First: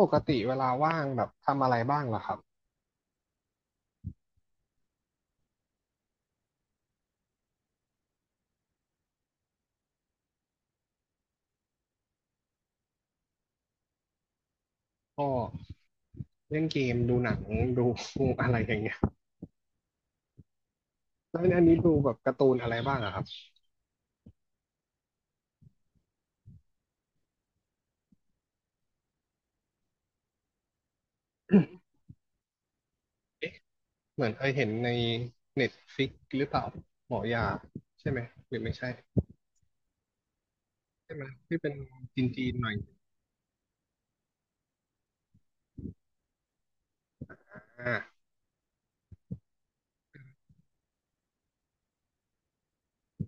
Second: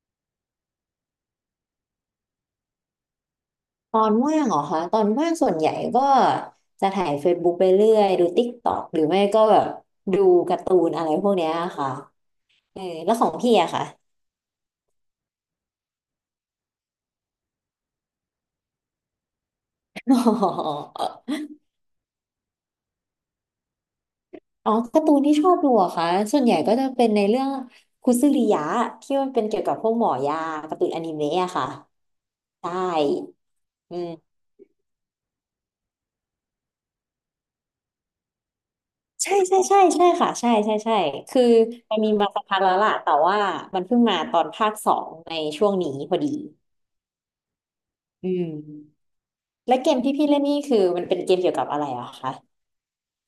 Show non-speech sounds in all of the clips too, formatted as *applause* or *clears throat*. ปกติเวลาว่างแบบทำอะไรบ้างล่ะครับตอนว่างเหรอคะตอนว่างส่วนใหญ่ก็จะถ่ายเฟซบุ๊กไปเรื่อยดู t กต็อกหรือไม่ก็แบบดูการ์ตูนอะไรพวกเนี้ยค่ะเออแล้วของพี่อะค่ะ ก็เล่นเกมดูหนังดูอะไรอย่างเงี้ย *laughs* อ๋อแล้วอันนี้ดูแบบการ์ตูนอะไรบ้างอะครับอ๋อการ์ตูนที่ชอบดูอะค่ะส่วนใหญ่ก็จะเป็นในเรื่องคุซึริยะที่มันเป็นเกี่ยวกับพวกหมอยาการ์ตูนอนิเมะอะค่ะใช่เอ๊ะอืเหมือนมเคยเห็นในเน็ตฟิกหรือเปล่าหมอยาใช่ไหมหรือไม่ใช่ใช่ใช่ใช่ใช่ค่ะใช่ใช่ใช่ใช่ไหมคือที่เป็นมันมีจมาสักีนพัๆกหน่แล้อยวล่ะแต่ว่ามันเพิ่งมาตอนภาคสองในช่วงนี้พอดีอ่าอืม และเกมที่พี่เล่นนี่คือมันเป็นเกมเกี่ยวกับอะไรอะคะ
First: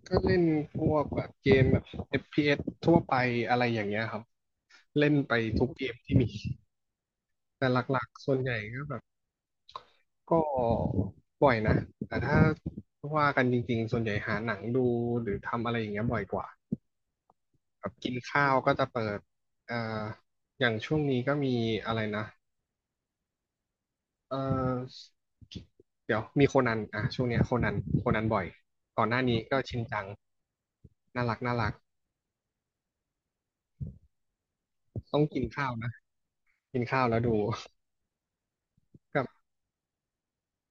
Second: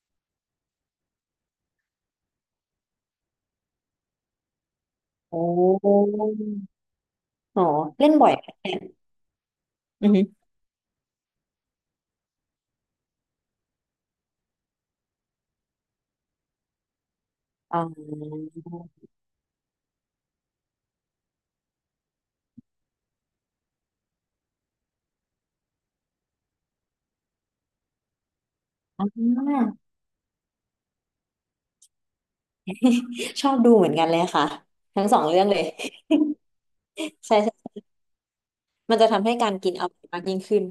ก็เล่นพวกแบบเกมแบบเอฟพีเอสทั่วไปอะไรอย่างเงี้ยครับเล่นไปโอทุกเกม้ที่มีอ๋อแต่หลักเล่นๆบ่อส่ยวนไหใหญ่มก็แบบ อือฮึก็บ่อยนะแต่ถ้าว่ากันจริงๆส่วนใหญ่หาหนังดูหรือทำอะไรอย่างเงี้ยบ่อยกว่าแบบกินอข้าวก็จะเปิดเอ่ออย่างช่วงนี้ก็มีอะไรนะเอ่อเดี๋ยวมีโคนันอ่ะช่วงเนี้ยโคนันโคนันบ่อยอก่อ่อนหน้าานี้ก็ชินจังน่ารักน่ารักชอบดูเหมือนกันเลยค่ะทั้งสต้อองงกิเรื่อนงเลย ข้าวนะกินข้าว *laughs* แล้วดู ใช่ใช่มันจะ *laughs* กับทำให้การกินอร่อยมากยิ่งขึ้น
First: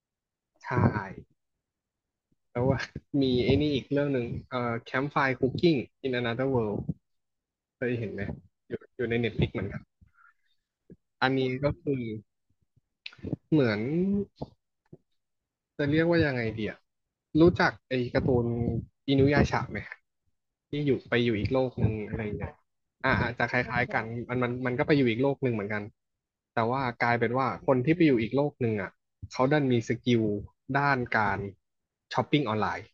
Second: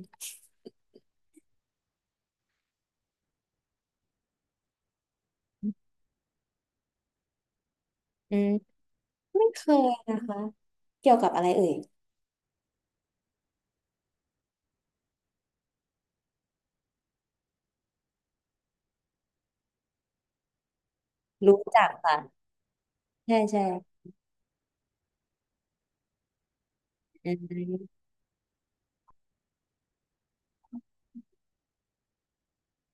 ชาย แล้วว่า *laughs* มีไอ้นี่อีกเรื่องหนึ่งCampfire Cooking in Another World เคยเห็นไหมอืมอยู่อยู่ในเน็ตฟไม่ลิกเหเคมือนกันยนะคะเกี่ยวอักันบอะไรนี้เอ่ก็ยคือเหมือนจะเรียกว่ายังไงเดียรู้จักไอ้การ์ตูนอินุยาชะไหมที่อยู่ไปอยู่อีกโลรู้กหจันึ่กงค่ะอะไรอย่างเงี้ยอ่าอาจใช่จะคใช่ล้ายๆกันมันก็ไปอยู่อีกโลกหนึ่งเหมือนกันแต่ว่ากลายเป็อืนว่าคนที่ไปมอยู่อีกโลกหนึ่งอ่ะเขาดันมีสกิลด้านการช้อปปิ้งออนไลน์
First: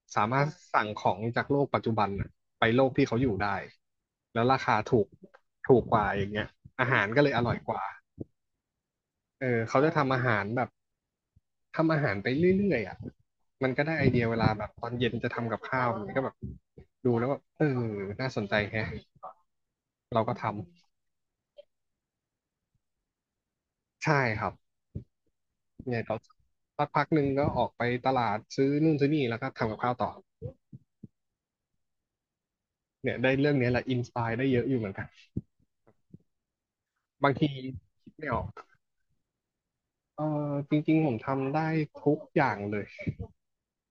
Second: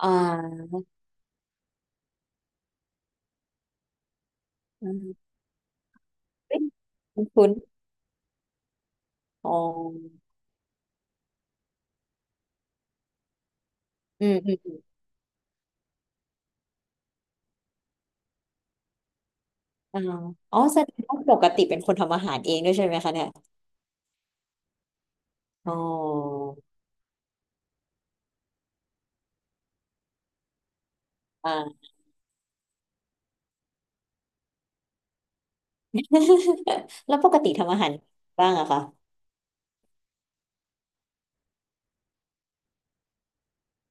อ่สามารถาสั่งของจากโลกปัจจุบันน่ะไปโลกที่เขาอยู่ได้แล้วราคาอืถูกมถูกกว่าอย่างเงี้ยเฮ้อาหารก็ยเลยอคุ้นร่อยกว่าๆเออ๋ออเขาจะทำอาหารแบบทำอาหารไปเรื่อยๆอ่ะมันก็ได้ไอเดียอืเวมลาอืแบบมตอนเย็นจะทำกับข้าวมันก็แบบดูแล้วแบบเออน่าสนใจแฮะอ่าเราก็ทำอ๋อแสดงว่าปกติเป็นคนทำอาหารเองด้วยใช่ไหมคะเนี่ยใช่ครับอ๋อเนี่ยเราสักพักหนึ่งก็ออกไปตลาดซื้อนู่นซื้อนี่แล้วก็ทำกับข้าวต่ออ่า เนี่ยได้เรื่องเนี้ยแหละอินสปายได้เยอะอยู่เหมือนกัน *laughs* แล้วปบางกทีติทำอาหารคิดไม่ออก บ้างอะคะเออจริงๆผมทำได้ทุกอย่างเลย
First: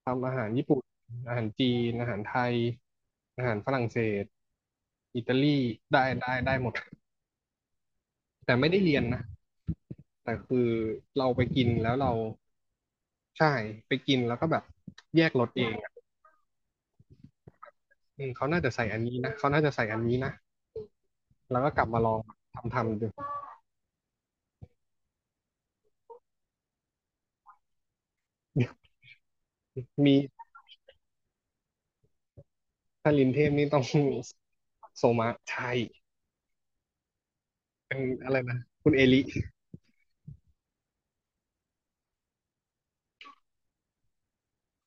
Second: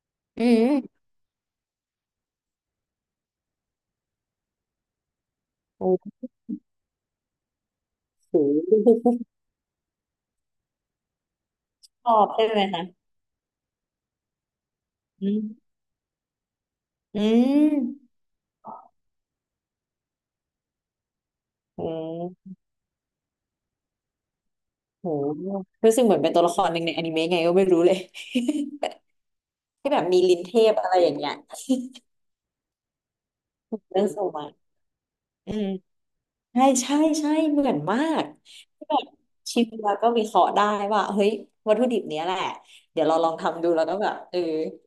ทำอาอืหารญี่ปุ่นมอาหารจีนอาหารไทยอาหารฝรั่งเศสอิตาลีโอได้้ได้ได้หมดโแต่ไม่ได้เรียนหนะแต่คือเราไปกินแล้วชเราอบใช่ไหมคะใช่ไปกินแล้วก็แบบแยอืกรมสเองอะอืมอืมเขาน่าจะใส่อันนี้นะเขาน่าจะใส่อันนี้นะแล้วก็กโอลับมาลอง้ทำดูโหรู้สึกเหมือนเป็นตัวละครหนึ่งในอนิเมะไงก็ไม่รู้เลย *laughs* ที่แบบมีมีลิ้นเทพอะไรอย่างเงี้ยถ้าลินเทพนี่ต้อง เรื่องโซมา *laughs* โซมะอืมใช่ใช่ใช่ใช่เหมือนเป็นมากอะไรนะที่คุณแบเอบลิ ชิมแล้วก็วิเคราะห์ได้ว่าเฮ้ยวัตถุดิบเนี้ยแหละเดี๋ยวเราลองทำดูแล้วก็แบบ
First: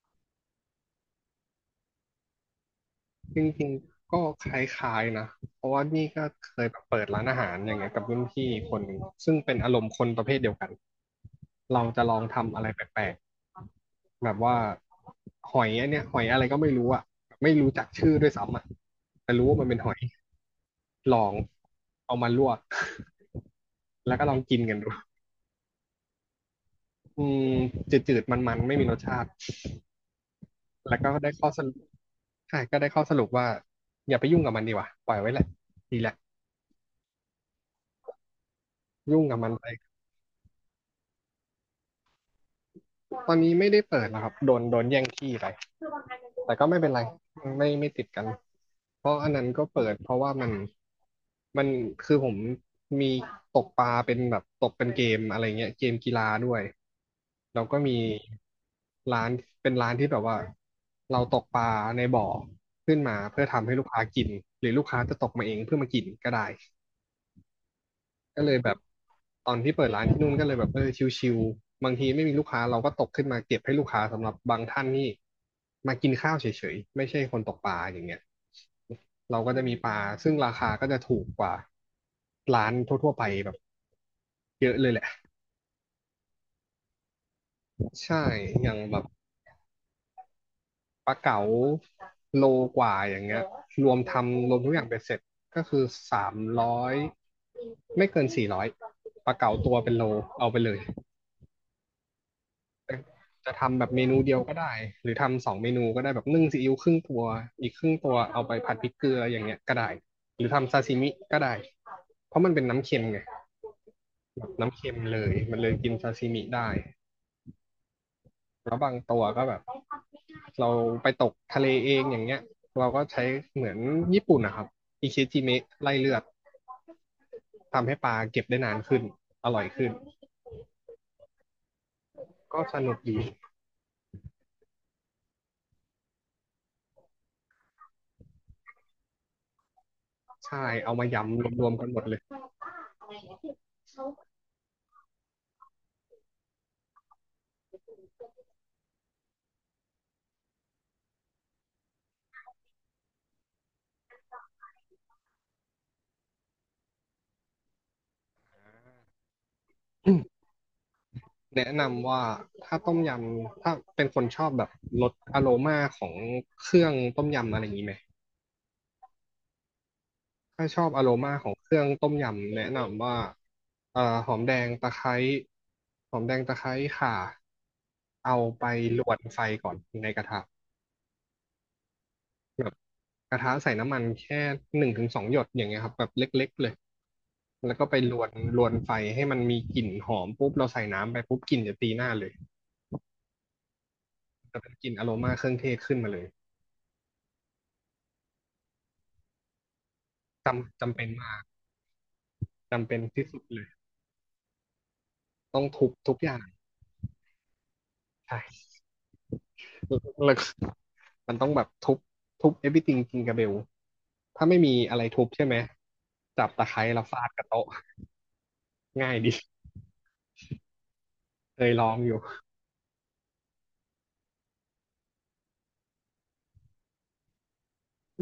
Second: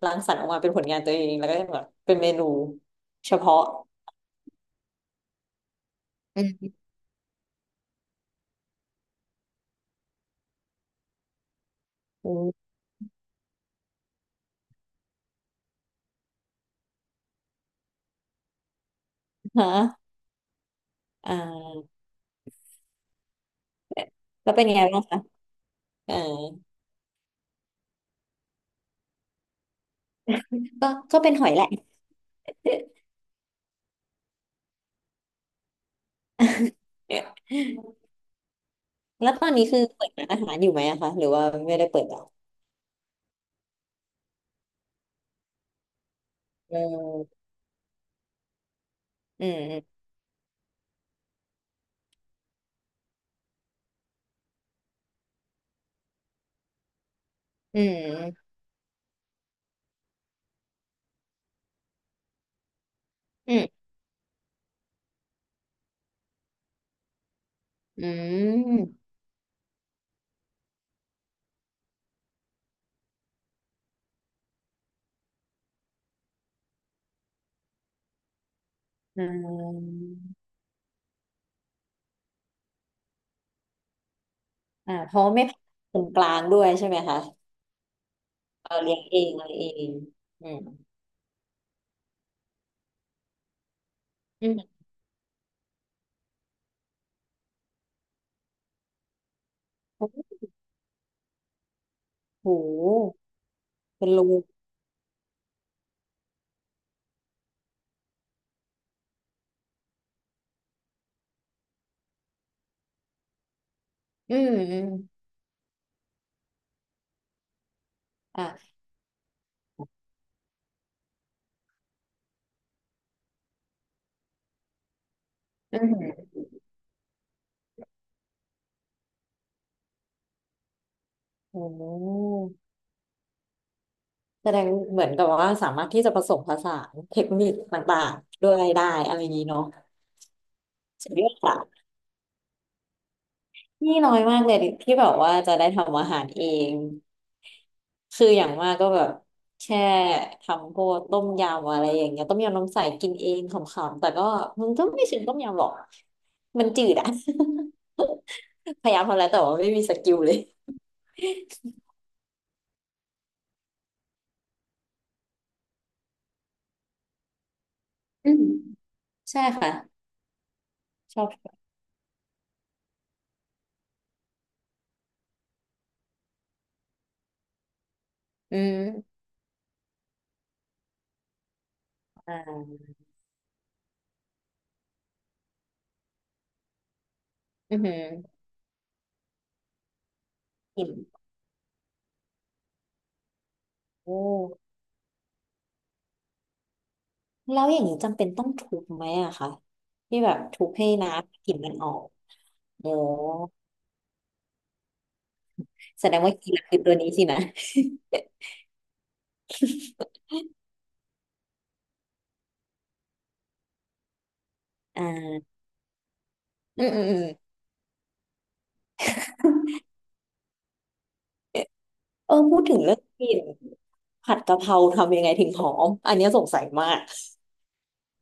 รังสรรค์ออกมาเป็นผลงานตัวเองแล้วก็แบบเป็นเมนูเฉจพาะริงๆก็คล้ายๆนะเพราะว่านี่ก็เคยอแบบเปิดร้านอาหารอย่างเงี้ยกับรุ่นพี่คนหนึ่งซึ่งเป็นอารมณ์คนประเภทเดียวกันเราจะลองืทำอะม ไรแปลกๆแบบว่าหอยอันเนี้ยหอยอะไรก็ไม่รู้อะไม่รู้จักชื่อด้วยซ้ำอะแต่รู้ว่ามันเป็นหอยฮะลออ่งาเอามาลวก *laughs* แล้วก็ลองแล้วกินเป็นยักังนไงดูบ้างคะเอออืมจืดๆมันๆไม่มีรสชาติก็แล้วก็ก็ได้เป็นหข้ออยสแหละ รุปใช่ก็ได้ข้อสรุปว่าอย่าไปยุ่งกับมันดีกว่าปล่อยไว้แหละดีแหละ *laughs* ยุ่งแล้วกับตอมันนนี้ไปคือเปิดร้านอาหารอยู่ไหมอะคะ หรือว่าไม่ได้เปิดแล้วตอนนี้ไม่ได้เปิดแล้วครับโดนแย่งที่ไปแต่ก็เไม่เป็นไร ออไม่ไม่ติดกันเพราะอันอืนั้นก็เปิดมเพราะว่ามัน มันคือผมมีตกปลาเป็นแบบตกเป็นเกมอะไรเงี้ยเกมกีฬาด้วยแล้วก็อืมีมร้านเป็นร้านที่แบบว่าเราตกปลาในบ่อขึ้นมาเพื่ออืทำให้ลูมกค้ากินหรือลูกค้าจะตกมาเองเพื่อมากินก็ได้ อืก็เลยแบบมตอนที่เปิดร้านที่นู่นก็เลยแบบเออชิวๆบางทีไม่มีลูกค้าเราก็ตกขึ้นมาเก็บให้ลูกค้าสำหรับบางท่านนี่มากินข้าวเฉยๆไม่ใช่คนตกปลาอย่างเงี้ยอืเราก็จะมีปลามซึ่งราคาก็จะถูกกว่าร้านทั่วๆไปแบบเยอะเลยอ่าแหละเพราะไม่ผ่านคนกลางด้วยใช่ไหมคะใช่อเอย่างอเลี้แบยงบเองอะไรเองอืมปลาเก๋าโลกว่าอย่างเงี้ยรวมทอืำรวมมทุกอย่างเป็นเสร็จก็คือ300ไม่เกิน400ปลาเก๋าตัวเป็นโอโล้เอาไปเลย โหจะทำแบบเมเป็นนูรูเดียวก็ได้หรือทำสองเมนูก็ได้แบบนึ่งซีอิ๊วครึ่งตัวอีกครึ่งตัวเอาไปผัดพริกเกลืออย่างเงี้ยก็ได้หรือทำซาซิมิก็ได้เพราะมันเป็นน้ำเค็มไงอืแบมบอืน้ำมเค็มเลยมันเลยกินซาซิมิได้อ่ะแล้วบางตัวก็แบบเราไปตกทะเลเองอย่างเงี้ยเราก็ใช้เหมือนญี่ปุ่นนะครับอิเชจิเมะอืไล่เลือดมทำให้ปลาเก็บได้นานขึ้นอร่อยขึ้นโอ้ ก็สนุกดีแสดงเหมือนกับว่าสามารถที่จะผสมผสานเทคนิคต่างๆด้วยได้อะไรอย่างนี้เนาะใช่เอามาสุดยยอดอะำรวมๆกันหมดเลย นี่น้อยมากเลยที่แบบว่าจะได้ทำอาหารเองคืออย่างมากก็แบบแค่ทำพวกต้มยำอะไรอย่างเงี้ยต้มยำน้ำใสกินเองขำๆแต่ก็มันก็ไม่ถึงต้มยำหรอกมันจืดอะ *laughs* พยายามทำแล้วแต่ว่าไม่มีสกิลเล *clears throat* ยแนะนำว่าถ้าต้มยำถ้าเป็นคนชอบแบบรสอโรมาของเครื่องต้มยำอะไรอย่างนี้ไหมอืมใช่ค่ะถ้าชอบอโรชอมาของบเครื่องต้มยำแนะนำว่าเอ่อหอมแดงตะไคร้หอมแดงตะไคร้ข่าเอาอืไปลวมนไฟก่อนในกระทะอ่าแบบกระทะใส่น้ำมันแค่หนึ่งถึงสองหยดอย่างเงี้ยครับแบบเล็กๆเลยแล้อืวอก็หืไปอลวนไฟให้มันมีกลิ่นหอมปุ๊บเราใส่อิ่มน้ำไปปุ๊บกลิ่นจะตีหน้าเลยโอ้ จะเป็นกลิ่นอโรมาเครื่องเทศขึ้นมาเลย แล้วอย่างนี้จำเป็นต้องทุบไหมอะคะที่แบบทุบจำให้จำเป็นมากน้ำกลิ่นมันออกจำโอ้เป็นที่สุดเลยต้องทุบแสทุดกงอว่าย่างกินคือตัวนี้สินะใช่แล้วก็มันต้องแบบทุบ everything จริงกับเบลถ้าไม่มีอะอ่ไรทุบใช่ไหมาจับตะไคร้อืมอืแล้วมอืฟามดกับโต๊ะง่ายดีเคยลองอยู่พูดถึงเรื่องกลิ่นผัดกะเพราทำยังไงถึงหอมอันเนี้ยสงสัยมาก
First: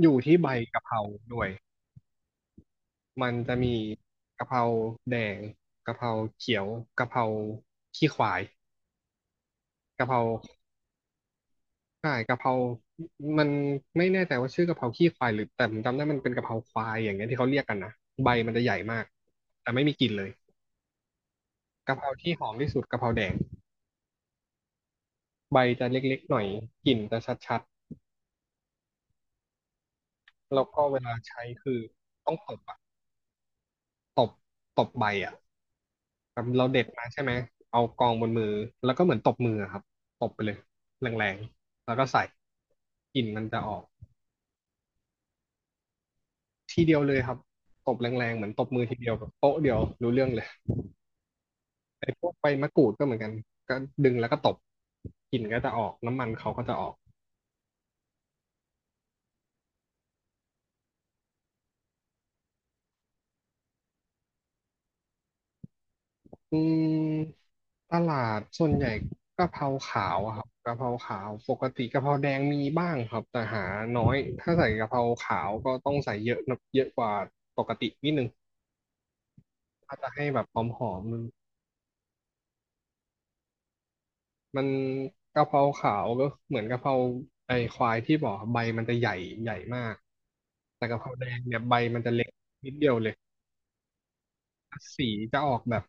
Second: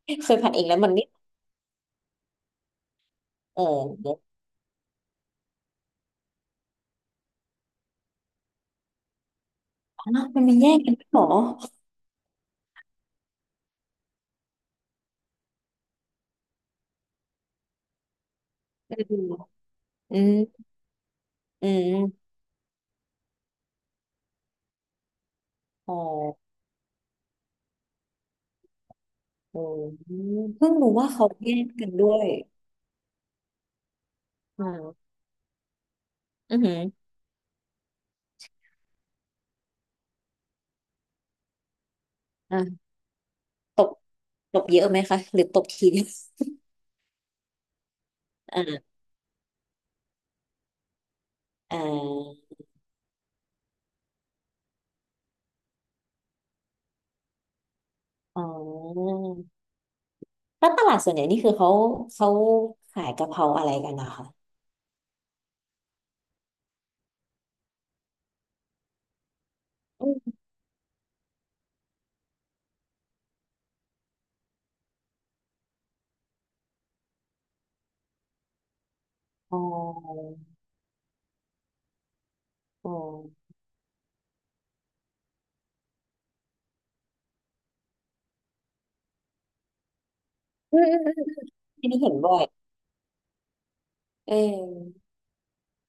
อยู่ *laughs* เคที่ยใบผัดเองแล้วกะมัเพนราไม่ด้วยมันจะเอมีอกะเพราแดงกะเพราเขียวกะเพราขี้ควายอ๋อกะเพรา มันไม่แยกกันด้วยเหรอใช่กะเพรามันไม่แน่ใจว่าชื่อกะเพราขี้ควายหรือแต่ผมจำได้มันเป็นกะเพราควายอย่างเงี้ยที่เขาเรียกกันนะใบมันจะใหญ่อมากืมแต่ไม่มีกลิ่นอืเลยมอืกะเพรามที่หอมที่สุดกะเพราแดงใบจะอ๋อเล็กๆหน่อยกลิ่นจะชัดอืมๆแล้วเพิ่งก็รู้เวว่าลาเขาใช้แยกคือกันด้วยต้องตบอะตบตบอ่าใบอะแบบอือเราหือเด็ดมาใช่ไหมเอากองบนมือแล้วก็เหมือนตบมืออะครับตบไปเลยแรงๆแล้วก็ใส่อ่ากลิ่นมันจะอตอกบตบเยอะไหมคะหรือตบที *laughs* เดียวทีเดียวเลยครับตบแรงๆเหมือนตบมืออ่าทีเดียวแบบโป๊ะเดียวรู้เรื่องเลย อ่ไอ้พวกา ใบมะกรูดก็เหมือนกันก็ดึงแล้วก็ตบกลิ่นก็จะออกน้ำมันเขาก็จะออกอ๋อแล้วตลาดส่วนใหญ่นี่คือเขาเขาขายกะเพราอะไรกันนะคะอืมตลาดส่วนใหญ่กะเพราอขาวมอะครับกะเพราขาวปกติกะเพราแดงมีบ้างครับแต่หาน้อยถ้าใส่กะเพราขาวก็ต้องใส่เยอะนะเยอะกว่าปกตินิดนึงอ๋ถ้าจะอให้แบบหอมมันอ๋อมันกะเพราขาวก็เหมือนกะเพราไอ้ควายที่บอกใบมันจะใหญ่มากอืแต่มอืกะมเพราอืแดมงเนี่ยใบอันมันี้นจะเห็นเล็กบ่อยนิดเดียวเลย เออสีจะออกแบบ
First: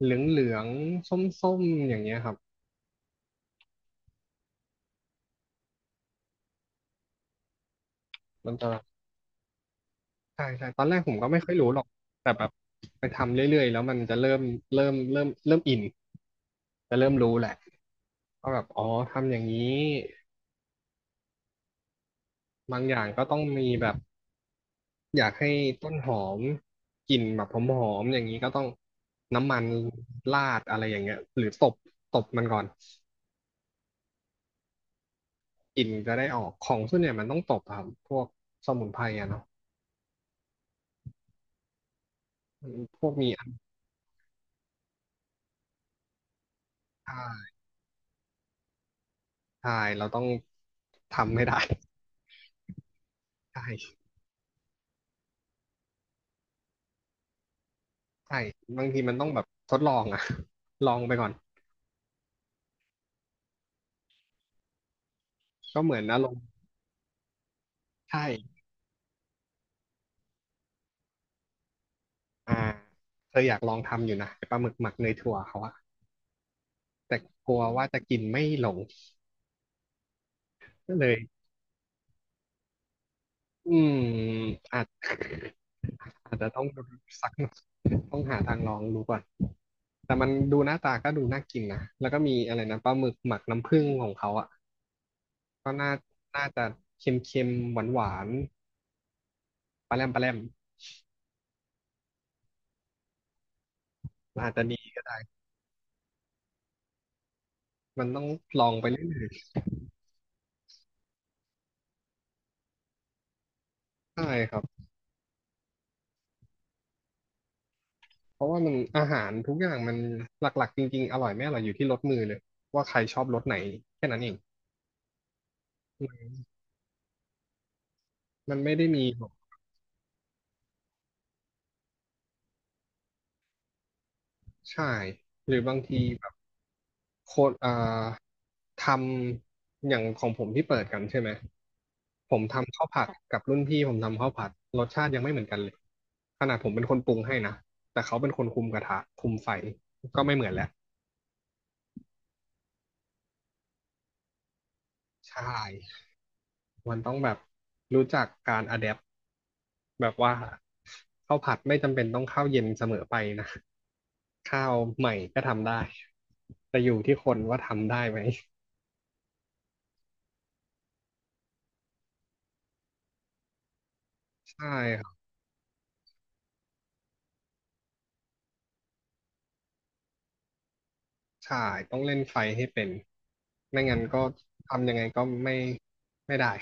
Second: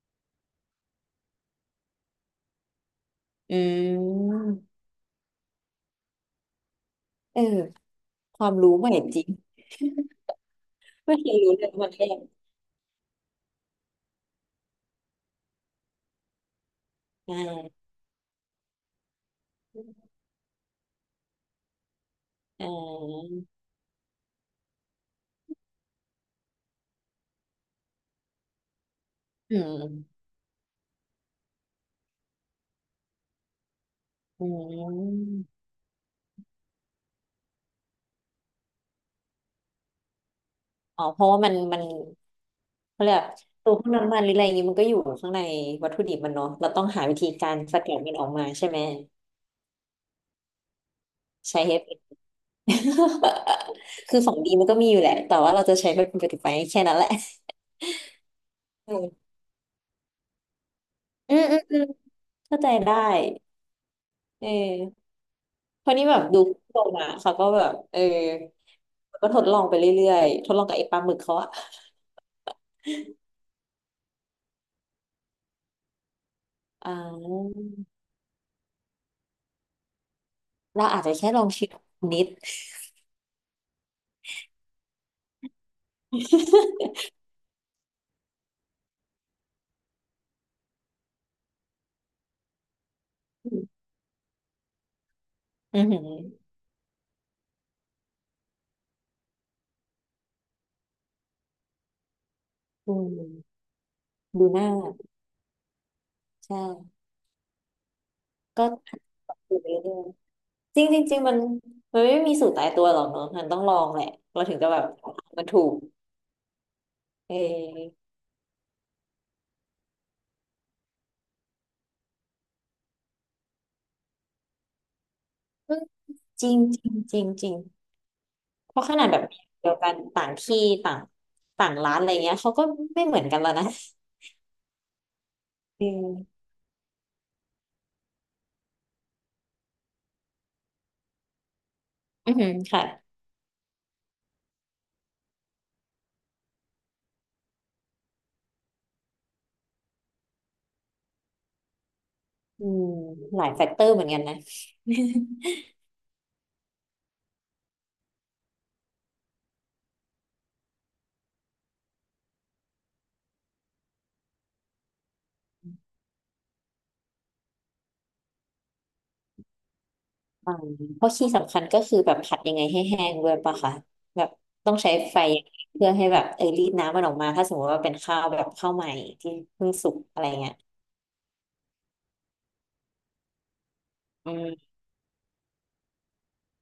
เหลืองเหลืองส้มส้มๆอย่างเงี้ยครับอืมเออความัมนจะรู้ใหม่จริงใช่ใช่ตอนแรกผไม่มก็เคยไม่ค่อรู้ยเลรู้ยหรว่าอกมันแค่แต่แบบไปทำเรื่อยๆแล้วมันจะเริ่มอินจะเริ่มอรู้แหละ่าก็แบบอ๋อทำอย่างนี้อ่บางอย่างก็าต้องมีแบบอยากให้ต้นหอมกลิ่นแบบหอมๆอย่างนี้ก็ต้องน้ำอืมันมราดอะไรอย่างเงี้ยหรือตบตบมันก่อนอืมกลิ่นจะได้ออกของส่วนใหญ่ยมันต้องตบอะครับพวกสมุนไพรอะเนาะอ๋อเพราะว่ามันมันพเขาวเรีกยกว่ามีอัญตัวพวกน้ำมันหรืออะไรอย่างงี้มันก็อยู่ข้างในวัตถุดิบมันเนาะเราต้องหาชัวิธีน การสกัดมันออกมาใช่ไหมใช่เราต้องทำให้ได้ ใช้เฮ *laughs* ใช่ *laughs* คือของดีมันก็มีอยู่แหละแต่ว่าเราจะใช้มันเป็นประโยชน์ไปแค่นั้นแหละใช่บางอืทีมันต้อมงแบบทดลองอะ *laughs* ลองไปก่อนอืมอืมอืมเข้าใจได้เออก็เพเหราะมือนนี่แบอาบรมดูณ์โปรมาเขาก็แบบใช่ก็ทดลองไปเรื่อยๆทดลองกับไอ้ปลาหมึกเขาอะอ่าเคยอยากลองทำอยู่นะไอ้ปลาหมึกหมักเนยถั่วเขาอะอ่แต่กลัาวว่าจะกินไม่ลงเราก็อาจเลจะยแค่ลองชิมนิด อืมอาจอาจจะต้องสักหน่อยต้องหาทางลองดูก่อนแต่มันดูหน้าตาก็ดูน่ากินนะแล้วก็มีอะไรนะปลาหมึกหมักน้ำผึ้ง *laughs* ของเขาอ่ะก็อือน่าหือน่าจะเค็มๆหวานๆปลาแรมอืมดูอาจหจะน้าดี ใช่มันต้องลก็องไปหัเรื่ดอยดูไปเรื่อยๆจริงจริงจริงมันมันไม่มีสูตรตายตัวหรอกเนอะมันต้องลองแหละๆใช่เราคถึรังบจะแบบมันถูกเออ เพราะว่ามันอาหารทุกอย่างมันหลักๆจริงๆอร่อยไม่อร่อยอยู่ที่รสมือเลยว่าใครชอบรสไหนแค่นั้นเองจริงจริงจริงจริงมันไม่เพได้ราะขมีนาดแบแบบบเดียวกันต่างที่ต่างต่างร้านอะไรเงี้ยเขาก็ไม่เหมือนกันแล้วนะใช่หรือบางอืทีแบบมโคตรอ่าทำอย่างของผมที่เปิดกันใช่ไหมอืผอมหือทำค่ะข้าวผัดกับรุ่นพี่ผมทำข้าวผัดรสชาติยังไม่เหมือนกันเลยขนาดผมเป็นคนปรุงให้นะแต่เขาเป็นคนคุมกระทะคุมไฟก็ไม่เหมือนแล้วอืมหลายแฟกเตอร์เหมือนกันนะ *laughs* ใช่ มันต้องแบบรู้จักการอะแดปแบบว่าข้าวผัดไม่จำเป็นต้องข้าวเย็นเสมอไปนะข้าวใหม่ก็ทำได้แต่อยู่ที่คนว่าทำได้ไหมอ่าเพราะที่สำคัญก็คือแบบผัดยังไงให้แห้งด้วยปะคะแบบใช่ต้องใช้ครัไฟบเพื่อให้แบบรีดน้ำมันออกมาถ้าสมมติว่าเป็นข้าวแบบข้าวใหม่ที่เพิ่งสุกอะไรเงี้ยใช่ต้องเล่นไฟให้เป็นไม่งั้นก็อืมทำยังไงก็ไม่ได้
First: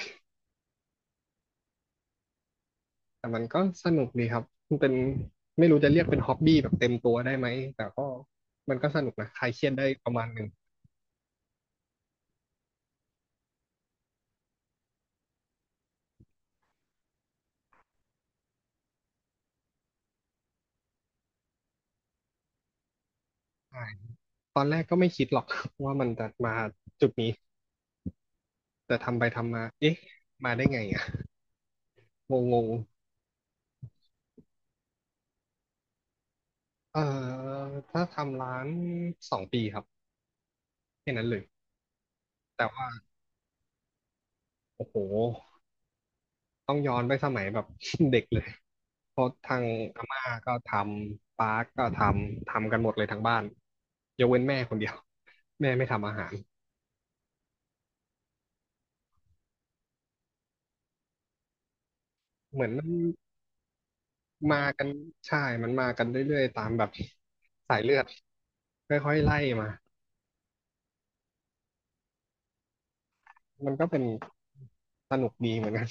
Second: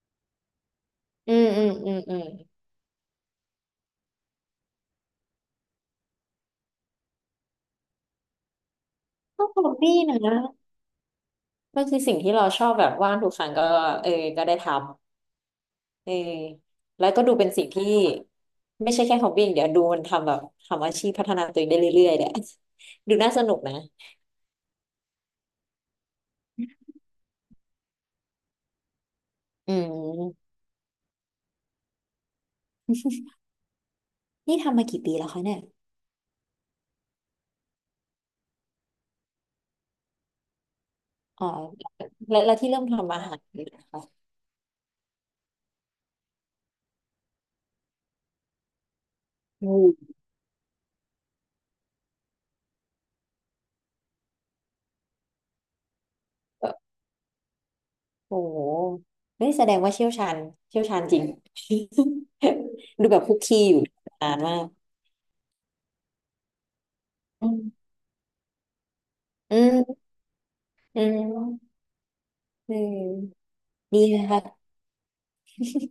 อืมอืมอืมอืมแต่มันก็สนุกดีครับมันเป็นไม่รู้จะเรียกเป็นฮ็อบบี้แบบเต็มตัวได้ไหมแต่ก็มันก็สนุกนะคก็ลายฮเคอรียดบได้บี้ประนะมาณหนึ่งมันคือสิ่งที่เราชอบแบบว่างทุกครั้งก็ก็ได้ทำ เออ แล้วก็ดูเป็นสิ่งที่ไม่ใช่แค่ฮอบบี้อย่างเดี๋ยวดูมันทำแบบทำอาชีพพัฒนาตัวเองได้เรื่อยๆเนี่ยดูน่าสนุกนะใช่ตอนแรกก็ไม่คิดหรอก *laughs* ว่ามันจะมาจุดนี้ แต่ทำไปทำมาอืเอ๊ะมมาได้ไงอ่ะงงงนี่ทำมากี่ปีแล้วคะเนี่ยเอ่อถ้าทำร้านสองปีครับแค่นั้นเลยอ๋อแล้วแล้วแต่ที่เริ่มว่าทำอาหารนะคะโอ้โหต้องย้อนไปสมัยแบบ *laughs* เด็กเลยเพราะทางอือามม่าก็ทำป้าก็ทำกันหมดเลยทั้งบ้านยกเว้นแม่คนเดียว *laughs* แม่ไม่ทำอาหารโอ้โหนี่แสดงว่าเชี่ยวชาญเชี่ยวชาญจริง เหมือนมัน *laughs* ดูแบบคุกคีอยู่นานมามากกันใช่มันมากันเรื่อยๆตามแบบอืสายมเลือดค่อยๆไล่อืมามอืมอืมมันก็เป็ดีนนะคะสนุกดีเหมือนกัน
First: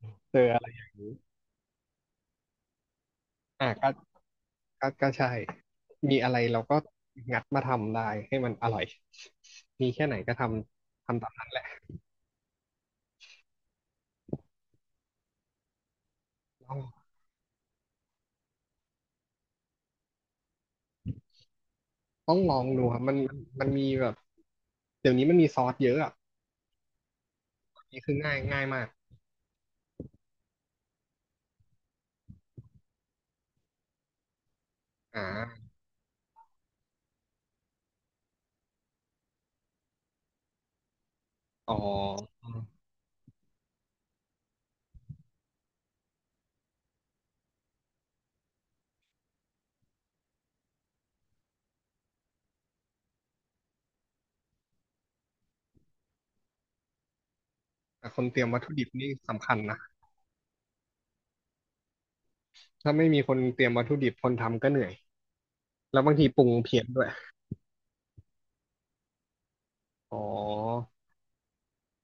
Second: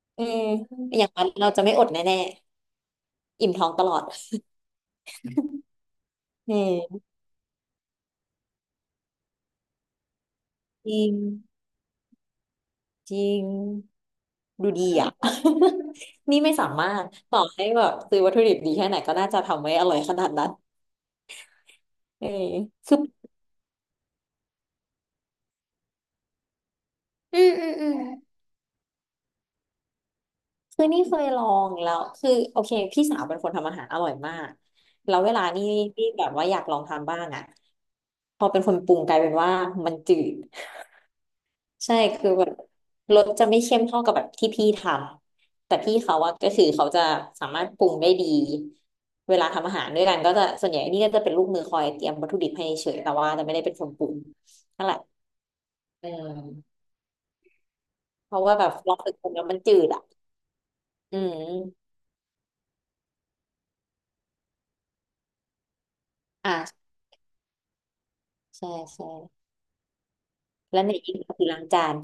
*laughs* อืเจมออะไรอย่างอย่านี้งนั้นเราจะไม่อดแน่ๆอิ่มท้อ่ะองตก็ ลอดก็ใช่ มีอะไรอืเราก็มงัดมาทำได้ให้มันอร่อยมีแค่ไหนก็ทจริำง ทำตามนั้นแหละจริงดูดีอ่ะ *laughs* นี่ไม่สาต้องมารถต่อให้แบบซื้อวัตถุดิบดีแค่ไหนก็น่าจะทำไม่อร่อยขนาดนั้นเออต้องลองดูคคือรับมันมีแบบเดี๋ยวนี้มันมีซอสเยอะอ่ะอืมอืมอันอืมนี่คือง่ายมากคือนี่เคยลองแล้วคือโอเคพี่สาวเป็นคนทำอาหารอร่อยมากแล้อวเวลานี่่านี่แบบว่าอยากลองทำบ้างอ่ะพอเป็นคนปรุงกลายเป็นว่ามันจืด อ๋อใช่ คือแบบรสจะไม่เข้มเท่ากับแบบที่พี่ทำ แต่พี่เขาอะก็คือเขาจะสามารถปรุงได้ดี เวลาทำอาหารด้วยกันก็จะส่วนใหญ่นี่ก็จะเป็นลูกมือคอยเตรียมวัตถุดิบให้เฉยแต่ว่าจะไม่ได้เป็นคนปรุงนั่นแหละอืมแต่คนเพเตรีราะยมว่าวัตแบถุบดิบลองนี่ฝึกปรุงแล้สำวคัมัญนจืนะดอ่ะอืมถ้าไม่มีคนเตรียมวัตถุดิบคนทำก็เหนื่อยแล้วบางทีปรุงเพี้ยนอ่ะด้วยใช่ใช่อ๋อแล้วในอีกก็คือล้างจาน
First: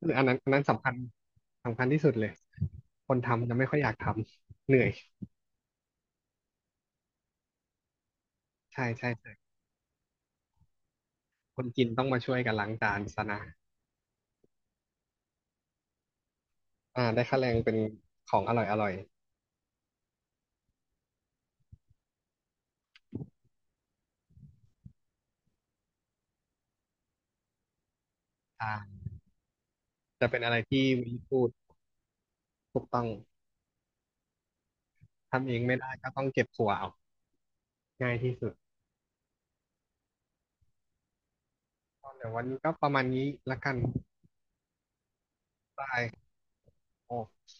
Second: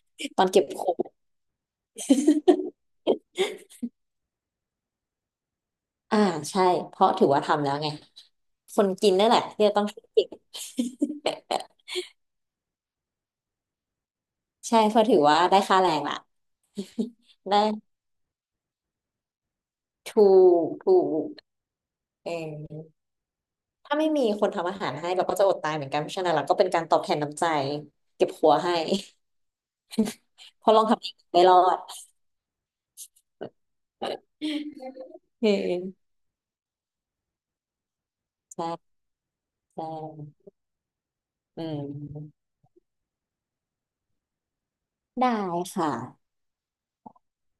คืออันนั้ *laughs* นตออันนนั้เก็นบขสำคัอญง *laughs* สำคัญที่สุดเลย คนทำจะไม่ค่อยอยากทำเหนื่อยอ่าใช่เพราะถือว่าทำแล้วไงคใช่นกิใช่นนั่นใช่แหละที่จะต้องคิดเก่ง คนกินต้องมาช่วยกันล้างจานซะนะ ใช่เพราะถือว่าได้ค่าแรงละ อ่าได้ค่า *laughs* แรงได้เป็นของอร่อยอร่อยถูกถูกเออถ้าไม่มีคนทำอาหารให้เราก็จะอดตายเหมือนกันเพราะฉะนั้นเราก็เป็นการตอบแทนน้ำใจเก็บหัวให้ อ่าจะเป็นอะไร *laughs* เพราะลที่องทำเอวิงนพูไม่ดรอด ถูกต้อง *laughs* ทำเออเองไม่ได้ก็ต้องเก็บถั่วเอาง่ายที่สุดใช่ใช่อืก็เดี๋ยววันมนี้ก็ประมาณนี้ละกันได้บาค่ะยโอเค